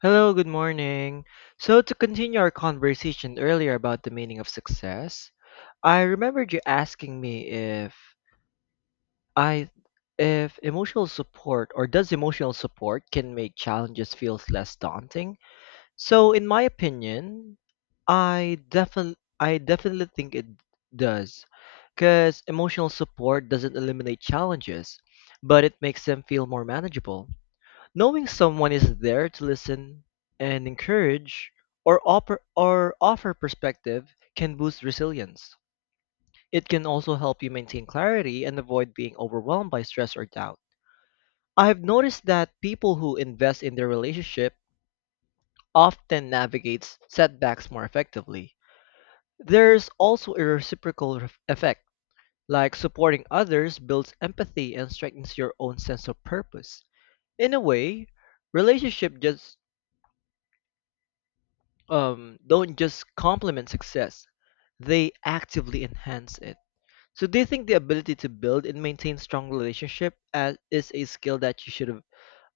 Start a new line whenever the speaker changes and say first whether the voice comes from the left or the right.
left: Hello, good morning. So, to continue our conversation earlier about the meaning of success, I remembered you asking me if I if emotional support or does emotional support can make challenges feels less daunting. So, in my opinion, I definitely think it does because emotional support doesn't eliminate challenges, but it makes them feel more manageable. Knowing someone is there to listen and encourage or offer perspective can boost resilience. It can also help you maintain clarity and avoid being overwhelmed by stress or doubt. I have noticed that people who invest in their relationship often navigates setbacks more effectively. There's also a reciprocal effect, like supporting others builds empathy and strengthens your own sense of purpose. In a way, relationship just don't just complement success, they actively enhance it. So, do you think the ability to build and maintain strong relationship is a skill that you should have,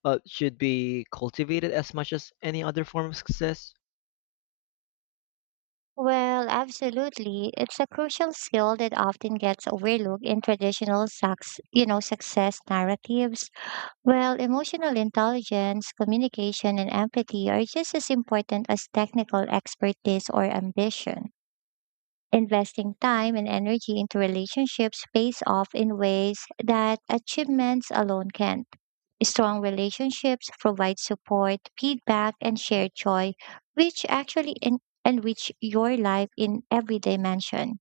left: should be cultivated as much as any other form of success?
right: Well, absolutely. It's a crucial skill that often gets overlooked in traditional success narratives. Well, emotional intelligence, communication, and empathy are just as important as technical expertise or ambition. Investing time and energy into relationships pays off in ways that achievements alone can't. Strong relationships provide support, feedback, and shared joy, which actually enrich your life in every dimension.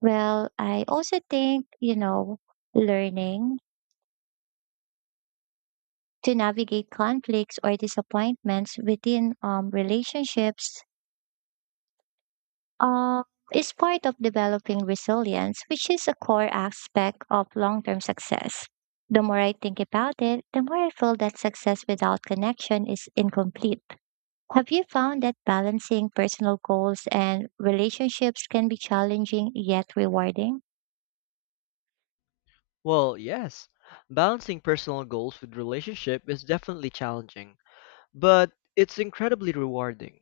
right: Well, I also think, learning to navigate conflicts or disappointments within relationships. Um, it's part of developing resilience, which is a core aspect of long term success. The more I think about it, the more I feel that success without connection is incomplete. Have you found that balancing personal goals and relationships can be challenging yet rewarding?
left: Well, yes. Balancing personal goals with relationship is definitely challenging, but it's incredibly rewarding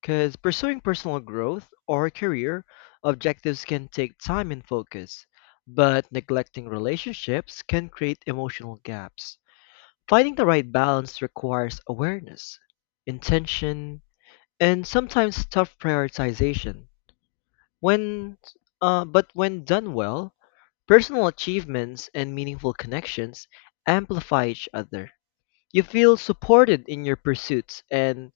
left: because pursuing personal growth or career objectives can take time and focus, but neglecting relationships can create emotional gaps. Finding the right balance requires awareness, intention, and sometimes tough prioritization. When, but when done well, personal achievements and meaningful connections amplify each other. You feel supported in your pursuits and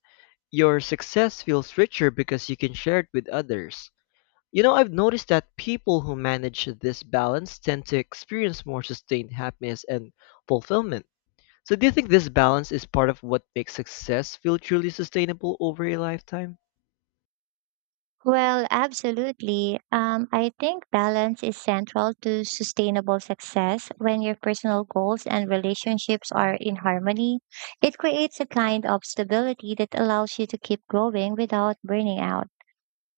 left: your success feels richer because you can share it with others. You know, I've noticed that people who manage this balance tend to experience more sustained happiness and fulfillment. So, do you think this balance is part of what makes success feel truly sustainable over a lifetime?
right: Well, absolutely. I think balance is central to sustainable success. When your personal goals and relationships are in harmony, it creates a kind of stability that allows you to keep growing without burning out.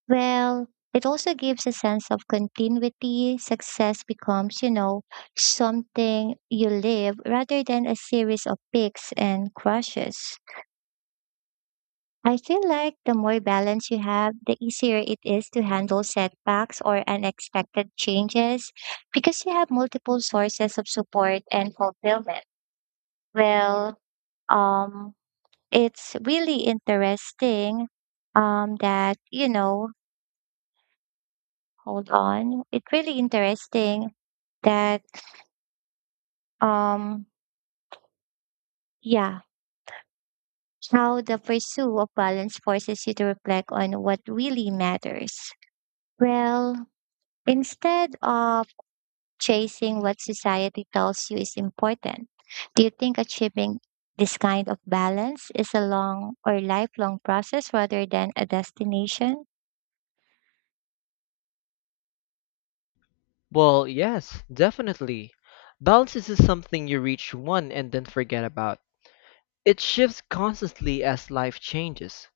right: Well, it also gives a sense of continuity. Success becomes, something you live rather than a series of peaks and crashes. I feel like the more balance you have, the easier it is to handle setbacks or unexpected changes because you have multiple sources of support and fulfillment. Well, um, it's really interesting that, hold on. It's really interesting that, um, yeah, how the pursuit of balance forces you to reflect on what really matters. Well, instead of chasing what society tells you is important. Do you think achieving this kind of balance is a long or lifelong process rather than a destination?
left: Well, yes, definitely. Balance is something you reach one and then forget about. It shifts constantly as life changes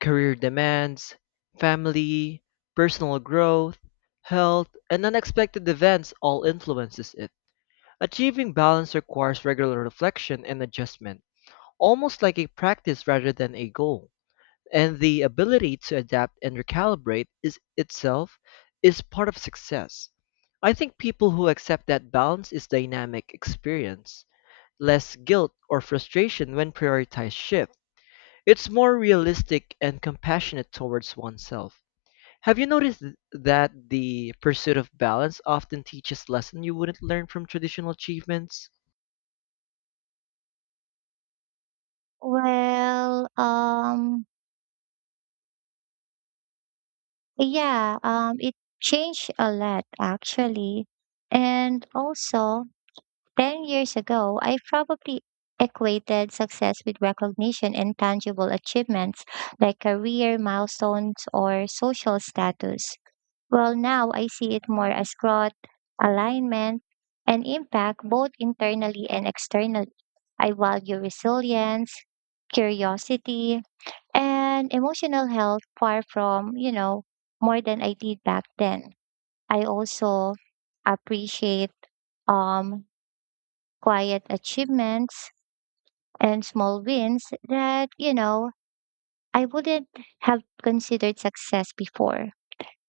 left: career demands, family, personal growth, health, and unexpected events all influences it. Achieving balance requires regular reflection and adjustment, almost like a practice rather than a goal. And the ability to adapt and recalibrate is part of success. I think people who accept that balance is dynamic experience, less guilt or frustration when priorities shift it's more realistic and compassionate towards oneself. Have you noticed that the pursuit of balance often teaches lessons you wouldn't learn from traditional achievements?
right: Well, yeah, it changed a lot actually. And also, 10 years ago, I probably equated success with recognition and tangible achievements like career milestones or social status. Well, now I see it more as growth, alignment, and impact both internally and externally. I value resilience, curiosity, and emotional health far from, more than I did back then. I also appreciate um quiet achievements and small wins that, I wouldn't have considered success before.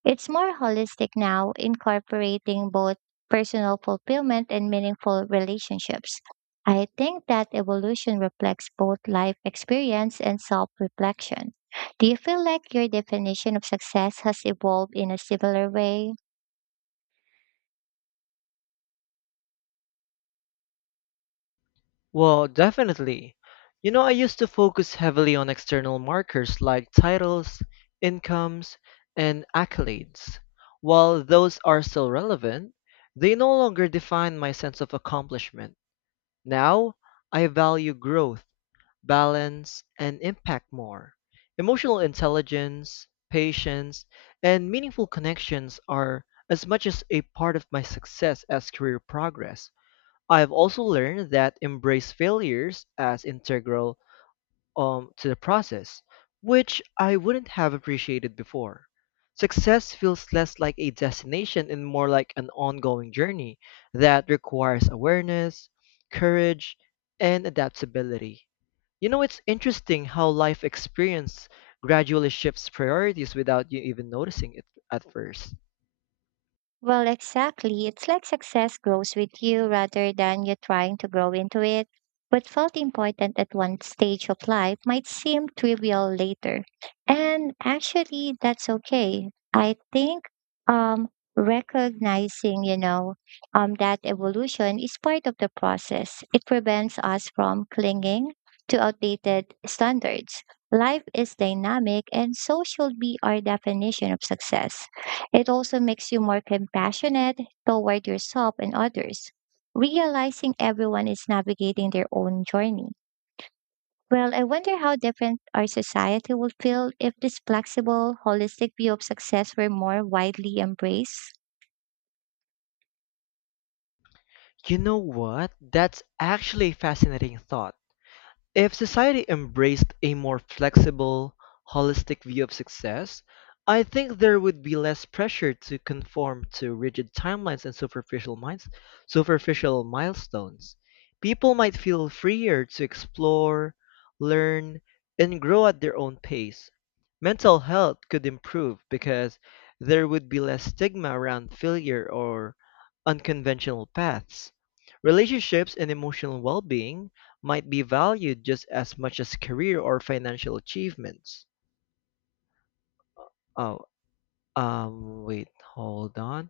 right: It's more holistic now, incorporating both personal fulfillment and meaningful relationships. I think that evolution reflects both life experience and self reflection. Do you feel like your definition of success has evolved in a similar way?
left: Well, definitely. You know, I used to focus heavily on external markers like titles, incomes, and accolades. While those are still relevant, they no longer define my sense of accomplishment. Now, I value growth balance, and impact more. Emotional intelligence, patience, and meaningful connections are as much as a part of my success as career progress. I've also learned that embrace failures as integral to the process, which I wouldn't have appreciated before. Success feels less like a destination and more like an ongoing journey that requires awareness, courage, and adaptability. You know, it's interesting how life experience gradually shifts priorities without you even noticing it at first.
right: Well, exactly. It's like success grows with you rather than you trying to grow into it. What felt important at one stage of life might seem trivial later. And actually, that's okay. I think um, recognizing, that evolution is part of the process. It prevents us from clinging to outdated standards. Life is dynamic, and so should be our definition of success. It also makes you more compassionate toward yourself and others, realizing everyone is navigating their own journey. Well, I wonder how different our society would feel if this flexible, holistic view of success were more widely embraced.
left: You know what? That's actually a fascinating thought. If society embraced a more flexible, holistic view of success, I think there would be less pressure to conform to rigid timelines and superficial milestones. People might feel freer to explore, learn, and grow at their own pace. Mental health could improve because there would be less stigma around failure or unconventional paths. Relationships and emotional well-being might be valued just as much as career or financial achievements. Oh, wait, hold on.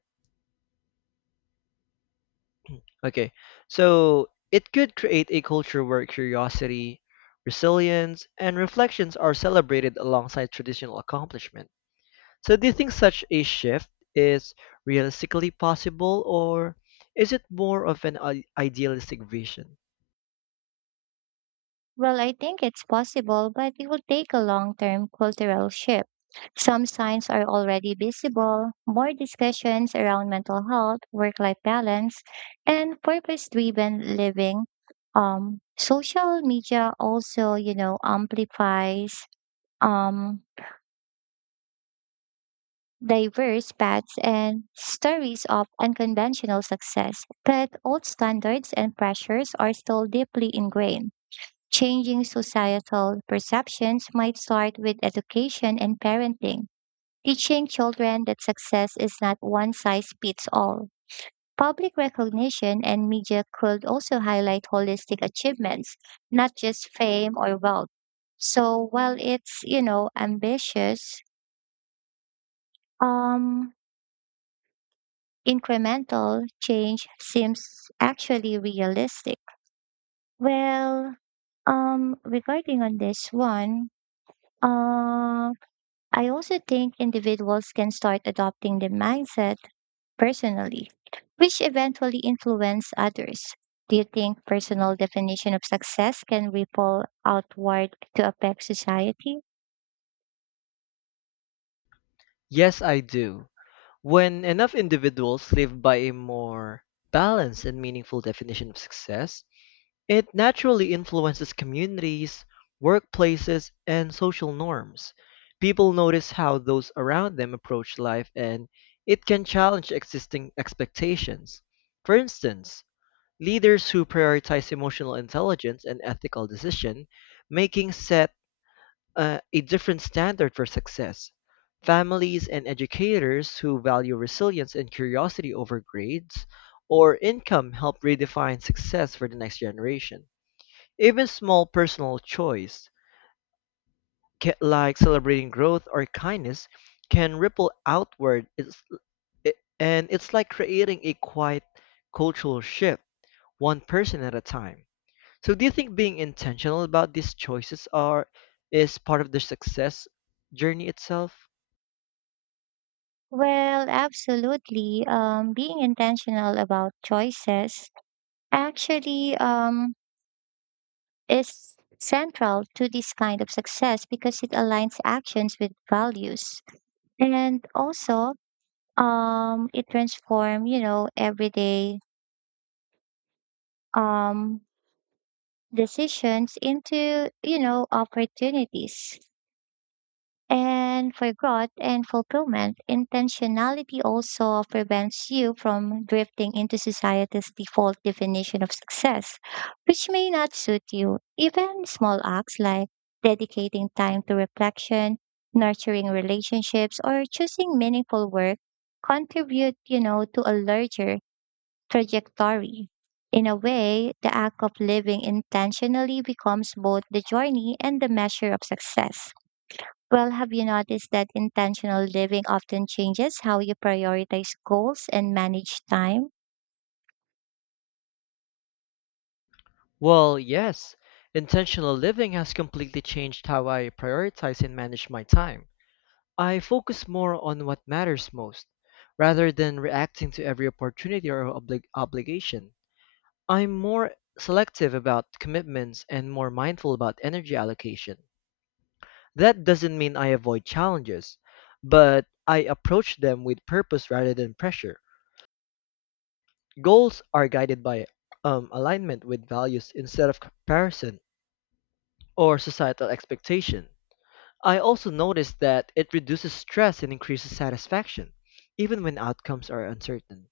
left: Okay, so it could create a culture where curiosity, resilience, and reflections are celebrated alongside traditional accomplishment. So, do you think such a shift is realistically possible, or is it more of an idealistic vision?
right: Well, I think it's possible, but it will take a long term cultural shift. Some signs are already visible, more discussions around mental health, work life balance, and purpose driven living. Social media also, amplifies um, diverse paths and stories of unconventional success, but old standards and pressures are still deeply ingrained. Changing societal perceptions might start with education and parenting, teaching children that success is not one size fits all. Public recognition and media could also highlight holistic achievements, not just fame or wealth. So while it's, ambitious, um, incremental change seems actually realistic. Well, regarding on this one, um, I also think individuals can start adopting the mindset personally, which eventually influence others. Do you think personal definition of success can ripple outward to affect society?
left: Yes, I do. When enough individuals live by a more balanced and meaningful definition of success, it naturally influences communities, workplaces, and social norms. People notice how those around them approach life and it can challenge existing expectations. For instance, leaders who prioritize emotional intelligence and ethical decision making set a different standard for success. Families and educators who value resilience and curiosity over grades or income help redefine success for the next generation. Even small personal choice, like celebrating growth or kindness, can ripple outward. It's, it, and it's like creating a quiet cultural shift, one person at a time. So, do you think being intentional about these choices are is part of the success journey itself?
right: Well, absolutely. Being intentional about choices actually is central to this kind of success because it aligns actions with values. And also, it transforms, everyday um decisions into opportunities and for growth and fulfillment. Intentionality also prevents you from drifting into society's default definition of success, which may not suit you. Even small acts like dedicating time to reflection, nurturing relationships, or choosing meaningful work contribute, to a larger trajectory. In a way, the act of living intentionally becomes both the journey and the measure of success. Well, have you noticed that intentional living often changes how you prioritize goals and manage time?
left: Well, yes, intentional living has completely changed how I prioritize and manage my time. I focus more on what matters most, rather than reacting to every opportunity or obligation. I'm more selective about commitments and more mindful about energy allocation. That doesn't mean I avoid challenges, but I approach them with purpose rather than pressure. Goals are guided by alignment with values instead of comparison or societal expectation. I also noticed that it reduces stress and increases satisfaction, even when outcomes are uncertain.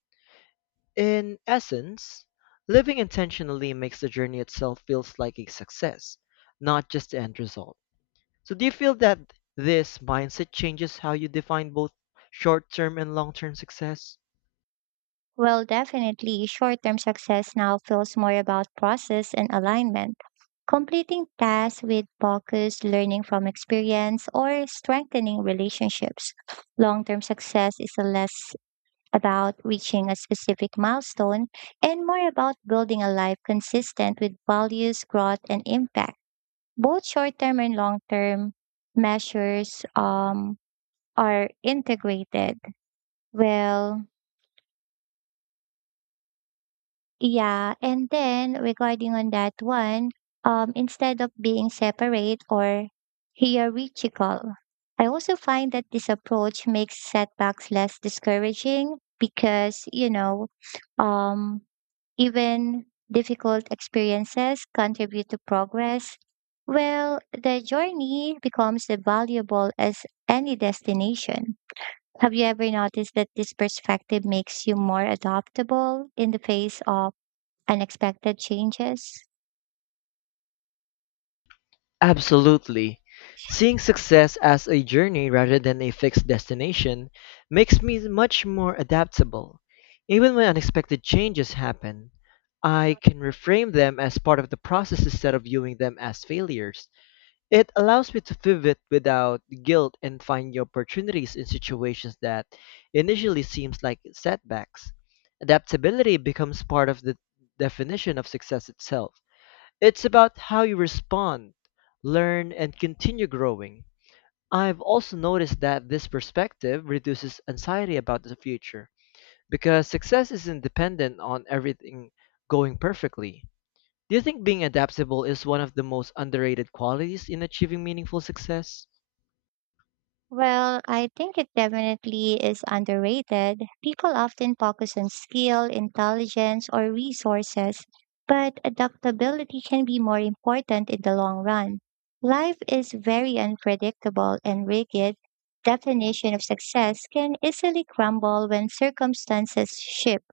left: In essence, living intentionally makes the journey itself feels like a success, not just the end result. So do you feel that this mindset changes how you define both short-term and long-term success?
right: Well, definitely, short term success now feels more about process and alignment. Completing tasks with focus, learning from experience, or strengthening relationships. Long term success is less about reaching a specific milestone and more about building a life consistent with values, growth, and impact. Both short term and long term measures are integrated. Well, yeah, and then regarding on that one, instead of being separate or hierarchical, I also find that this approach makes setbacks less discouraging because, um, even difficult experiences contribute to progress. Well, the journey becomes as valuable as any destination. Have you ever noticed that this perspective makes you more adaptable in the face of unexpected changes?
left: Absolutely. Seeing success as a journey rather than a fixed destination makes me much more adaptable. Even when unexpected changes happen, I can reframe them as part of the process instead of viewing them as failures. It allows me to pivot without guilt and find new opportunities in situations that initially seems like setbacks. Adaptability becomes part of the definition of success itself. It's about how you respond, learn, and continue growing. I've also noticed that this perspective reduces anxiety about the future because success isn't dependent on everything going perfectly. Do you think being adaptable is one of the most underrated qualities in achieving meaningful success?
right: Well, I think it definitely is underrated. People often focus on skill, intelligence, or resources, but adaptability can be more important in the long run. Life is very unpredictable and rigid. Definition of success can easily crumble when circumstances shift.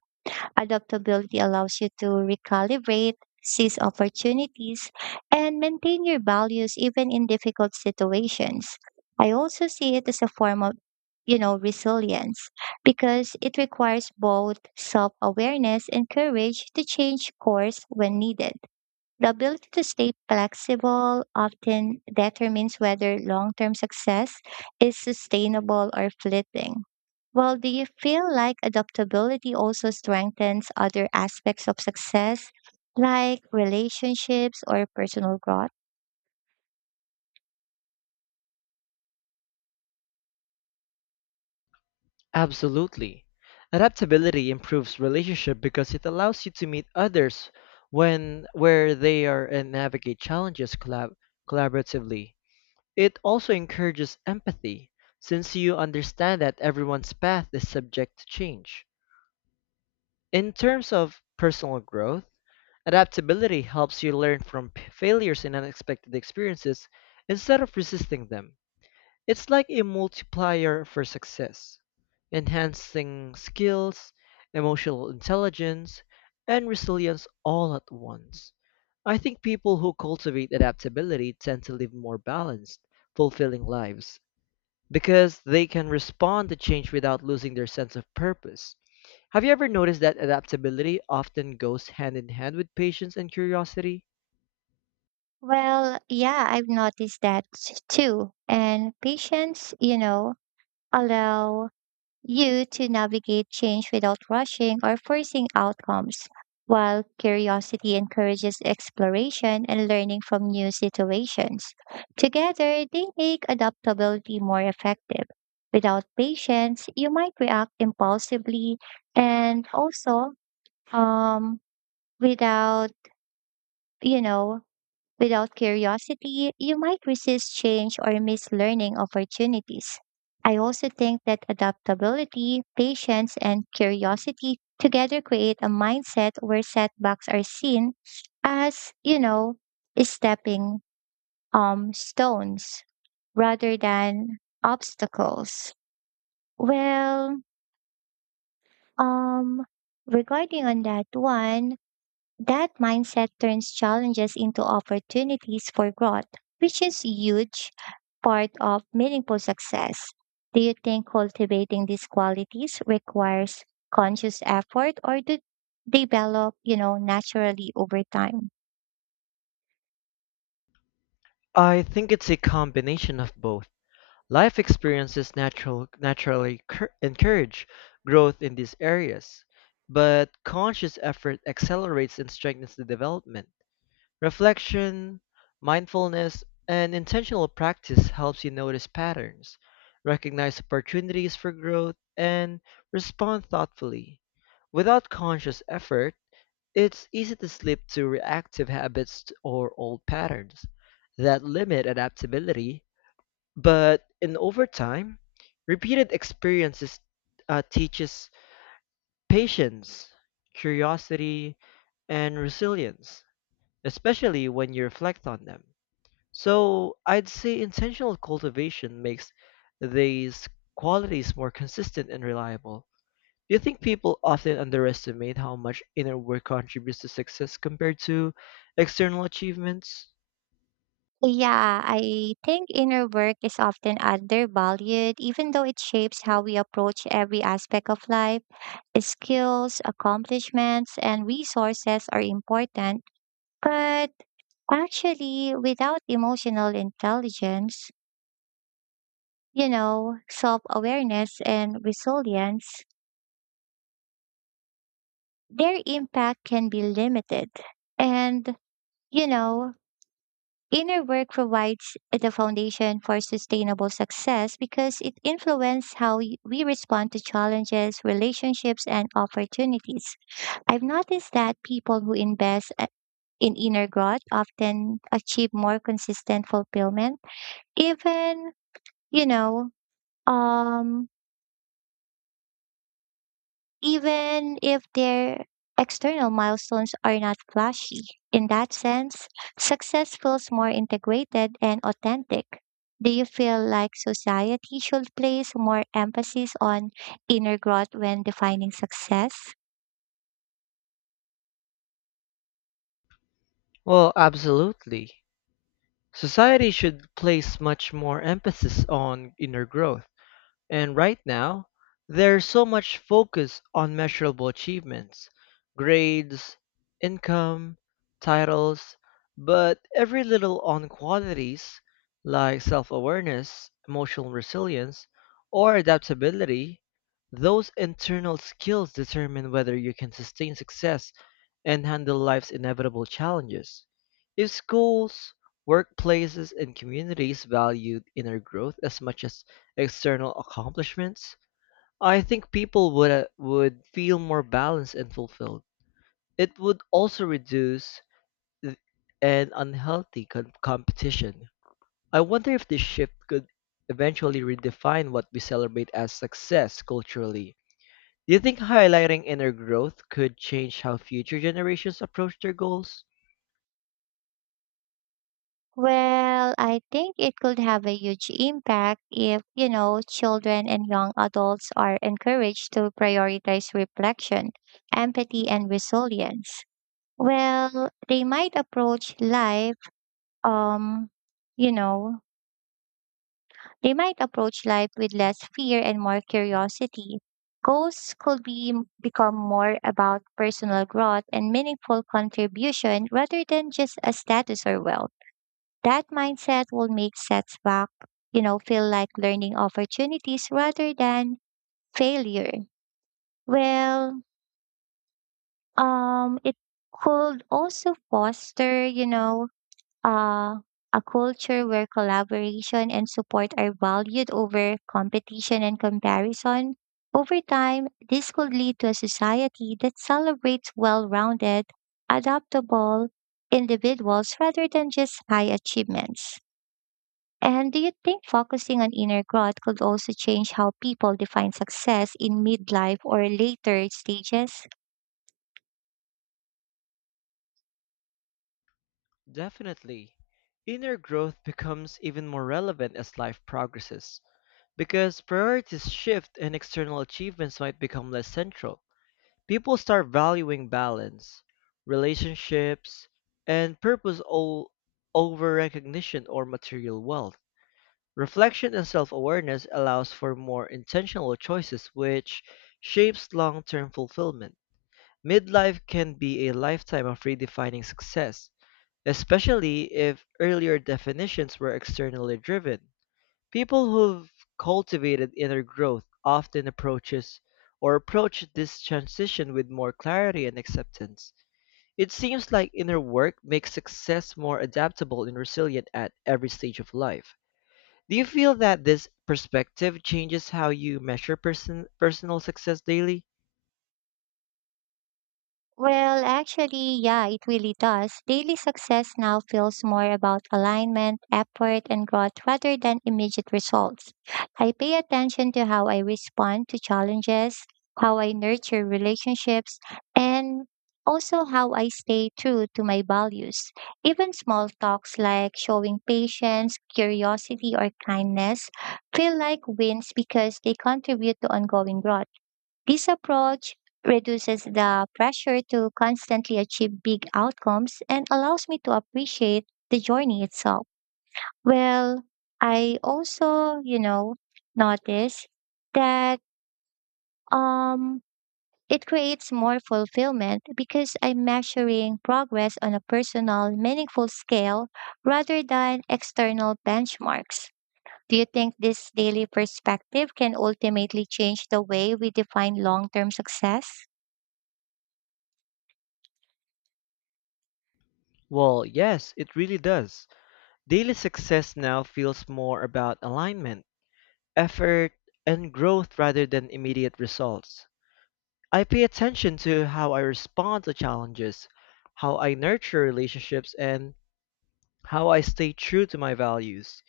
right: Adaptability allows you to recalibrate, seize opportunities, and maintain your values even in difficult situations. I also see it as a form of resilience, because it requires both self-awareness and courage to change course when needed. The ability to stay flexible often determines whether long term success is sustainable or fleeting. Well, do you feel like adaptability also strengthens other aspects of success, like relationships or personal growth?
left: Absolutely. Adaptability improves relationship because it allows you to meet others when where they are and navigate challenges collaboratively. It also encourages empathy, since you understand that everyone's path is subject to change. In terms of personal growth, adaptability helps you learn from failures and unexpected experiences instead of resisting them. It's like a multiplier for success, enhancing skills, emotional intelligence, and resilience all at once. I think people who cultivate adaptability tend to live more balanced, fulfilling lives because they can respond to change without losing their sense of purpose. Have you ever noticed that adaptability often goes hand in hand with patience and curiosity?
right: Well, yeah, I've noticed that too. And patience, allow you to navigate change without rushing or forcing outcomes, while curiosity encourages exploration and learning from new situations. Together, they make adaptability more effective. Without patience, you might react impulsively, and also um, without, you know, Without curiosity, you might resist change or miss learning opportunities. I also think that adaptability, patience, and curiosity together create a mindset where setbacks are seen as, stepping stones rather than obstacles. Well, um regarding on that one, that mindset turns challenges into opportunities for growth, which is a huge part of meaningful success. Do you think cultivating these qualities requires conscious effort or do they develop, naturally over time?
left: I think it's a combination of both. Life experiences encourage growth in these areas, but conscious effort accelerates and strengthens the development. Reflection, mindfulness, and intentional practice helps you notice patterns, recognize opportunities for growth, and respond thoughtfully. Without conscious effort, it's easy to slip to reactive habits or old patterns that limit adaptability. But in over time, repeated experiences teaches patience, curiosity, and resilience especially when you reflect on them. So I'd say intentional cultivation makes these qualities more consistent and reliable. Do you think people often underestimate how much inner work contributes to success compared to external achievements?
right: Yeah, I think inner work is often undervalued, even though it shapes how we approach every aspect of life. Skills, accomplishments, and resources are important, but actually, without emotional intelligence, self awareness and resilience, their impact can be limited. And, you know, inner work provides the foundation for sustainable success because it influences how we respond to challenges, relationships, and opportunities. I've noticed that people who invest in inner growth often achieve more consistent fulfillment, even, you know, um, even if their external milestones are not flashy. In that sense, success feels more integrated and authentic. Do you feel like society should place more emphasis on inner growth when defining success?
left: Well, absolutely. Society should place much more emphasis on inner growth. And right now, there's so much focus on measurable achievements, grades, income, titles, but every little on qualities like self awareness, emotional resilience, or adaptability, those internal skills determine whether you can sustain success and handle life's inevitable challenges. If schools, workplaces, and communities valued inner growth as much as external accomplishments, I think people would feel more balanced and fulfilled. It would also reduce th- an unhealthy competition. I wonder if this shift could eventually redefine what we celebrate as success culturally. Do you think highlighting inner growth could change how future generations approach their goals?
right: Well, I think it could have a huge impact if, children and young adults are encouraged to prioritize reflection, empathy, and resilience. Well, they might approach um, you know, life with less fear and more curiosity. Goals could be become more about personal growth and meaningful contribution rather than just a status or wealth. That mindset will make setbacks, feel like learning opportunities rather than failure. Well, it could also foster, uh, a culture where collaboration and support are valued over competition and comparison. Over time, this could lead to a society that celebrates well rounded, adaptable individuals rather than just high achievements. And do you think focusing on inner growth could also change how people define success in midlife or later stages?
left: Definitely. Inner growth becomes even more relevant as life progresses. Because priorities shift and external achievements might become less central, people start valuing balance, relationships, and purpose all over recognition or material wealth. Reflection and self awareness allows for more intentional choices, which shapes long term fulfillment. Midlife can be a lifetime of redefining success, especially if earlier definitions were externally driven. People who've cultivated inner growth often approach this transition with more clarity and acceptance. It seems like inner work makes success more adaptable and resilient at every stage of life. Do you feel that this perspective changes how you measure personal success daily?
right: Well, actually, yeah, it really does. Daily success now feels more about alignment, effort, and growth rather than immediate results. I pay attention to how I respond to challenges, how I nurture relationships, and also how I stay true to my values. Even small talks like showing patience, curiosity, or kindness feel like wins because they contribute to ongoing growth. This approach reduces the pressure to constantly achieve big outcomes and allows me to appreciate the journey itself. Well, I also, notice that um it creates more fulfillment because I'm measuring progress on a personal, meaningful scale rather than external benchmarks. Do you think this daily perspective can ultimately change the way we define long term success?
left: Well, yes, it really does. Daily success now feels more about alignment, effort, and growth rather than immediate results. I pay attention to how I respond to challenges, how I nurture relationships, and how I stay true to my values.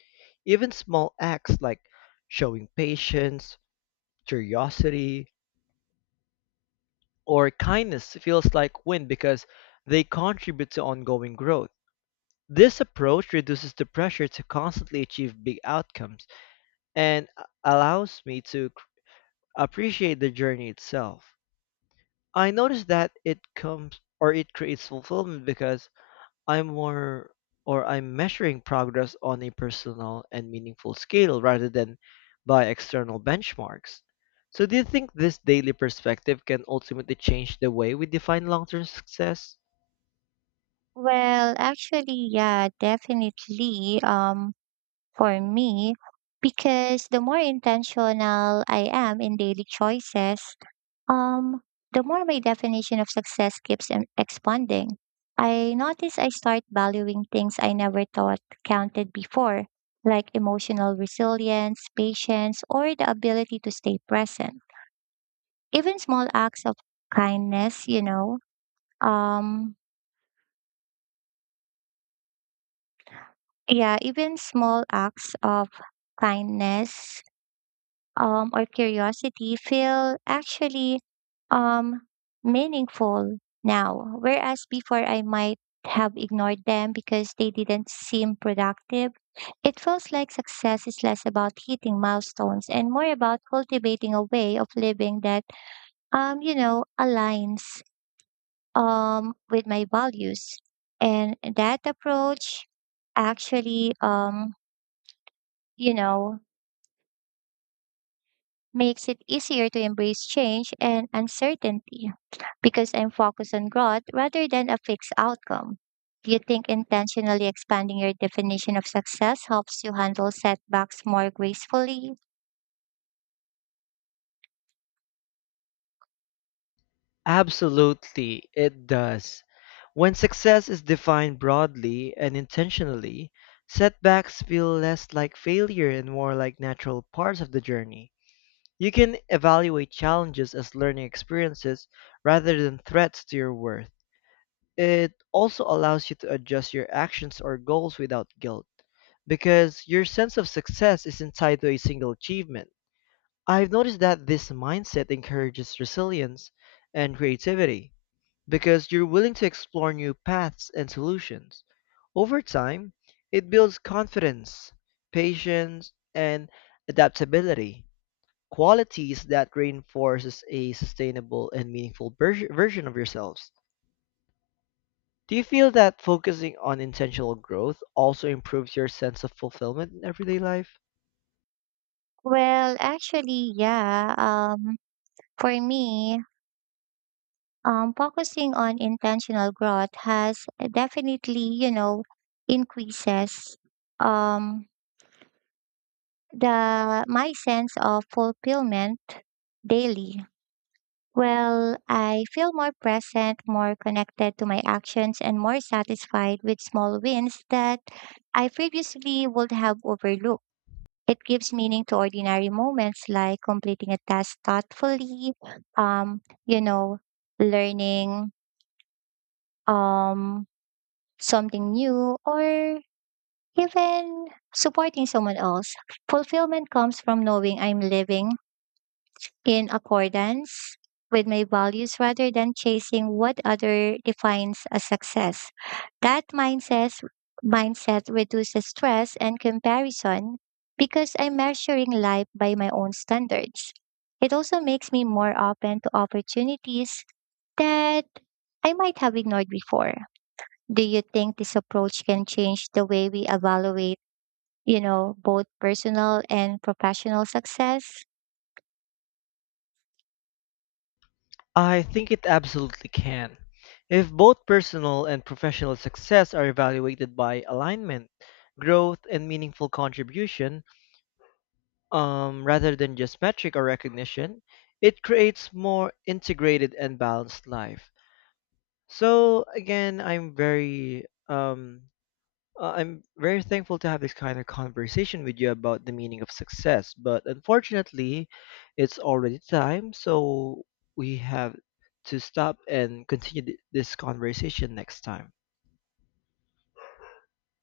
left: Even small acts like showing patience, curiosity, or kindness feels like win because they contribute to ongoing growth. This approach reduces the pressure to constantly achieve big outcomes and allows me to appreciate the journey itself. I notice that it comes or it creates fulfillment because I'm more or I'm measuring progress on a personal and meaningful scale rather than by external benchmarks. So, do you think this daily perspective can ultimately change the way we define long term success?
right: Well, actually, yeah, definitely. For me, because the more intentional I am in daily choices, um, the more my definition of success keeps expanding. I notice I start valuing things I never thought counted before, like emotional resilience, patience, or the ability to stay present. Even small acts of kindnessum, Yeah, even small acts of kindness or curiosity feel actually um, meaningful now. Whereas before I might have ignored them because they didn't seem productive. It feels like success is less about hitting milestones and more about cultivating a way of living that, aligns with my values. And that approach actually you know, makes it easier to embrace change and uncertainty because I'm focused on growth rather than a fixed outcome. Do you think intentionally expanding your definition of success helps you handle setbacks more gracefully?
left: Absolutely, it does. When success is defined broadly and intentionally, setbacks feel less like failure and more like natural parts of the journey. You can evaluate challenges as learning experiences rather than threats to your worth. It also allows you to adjust your actions or goals without guilt, because your sense of success isn't tied to a single achievement. I've noticed that this mindset encourages resilience and creativity because you're willing to explore new paths and solutions. Over time, it builds confidence, patience, and adaptability, qualities that reinforces a sustainable and meaningful version of yourselves. Do you feel that focusing on intentional growth also improves your sense of fulfillment in everyday life?
right: Well, actually, yeah. For me, focusing on intentional growth has definitely, increases um, the my sense of fulfillment daily. Well, I feel more present, more connected to my actions, and more satisfied with small wins that I previously would have overlooked. It gives meaning to ordinary moments like completing a task thoughtfully, um, you know, learning um, something new, or even supporting someone else. Fulfillment comes from knowing I'm living in accordance with my values rather than chasing what other defines as success. That mindset reduces stress and comparison because I'm measuring life by my own standards. It also makes me more open to opportunities that I might have ignored before. Do you think this approach can change the way we evaluate, both personal and professional success?
left: I think it absolutely can. If both personal and professional success are evaluated by alignment, growth, and meaningful contribution, rather than just metric or recognition, it creates more integrated and balanced life. So again, I'm very thankful to have this kind of conversation with you about the meaning of success, but unfortunately, it's already time, so we have to stop and continue this conversation next time.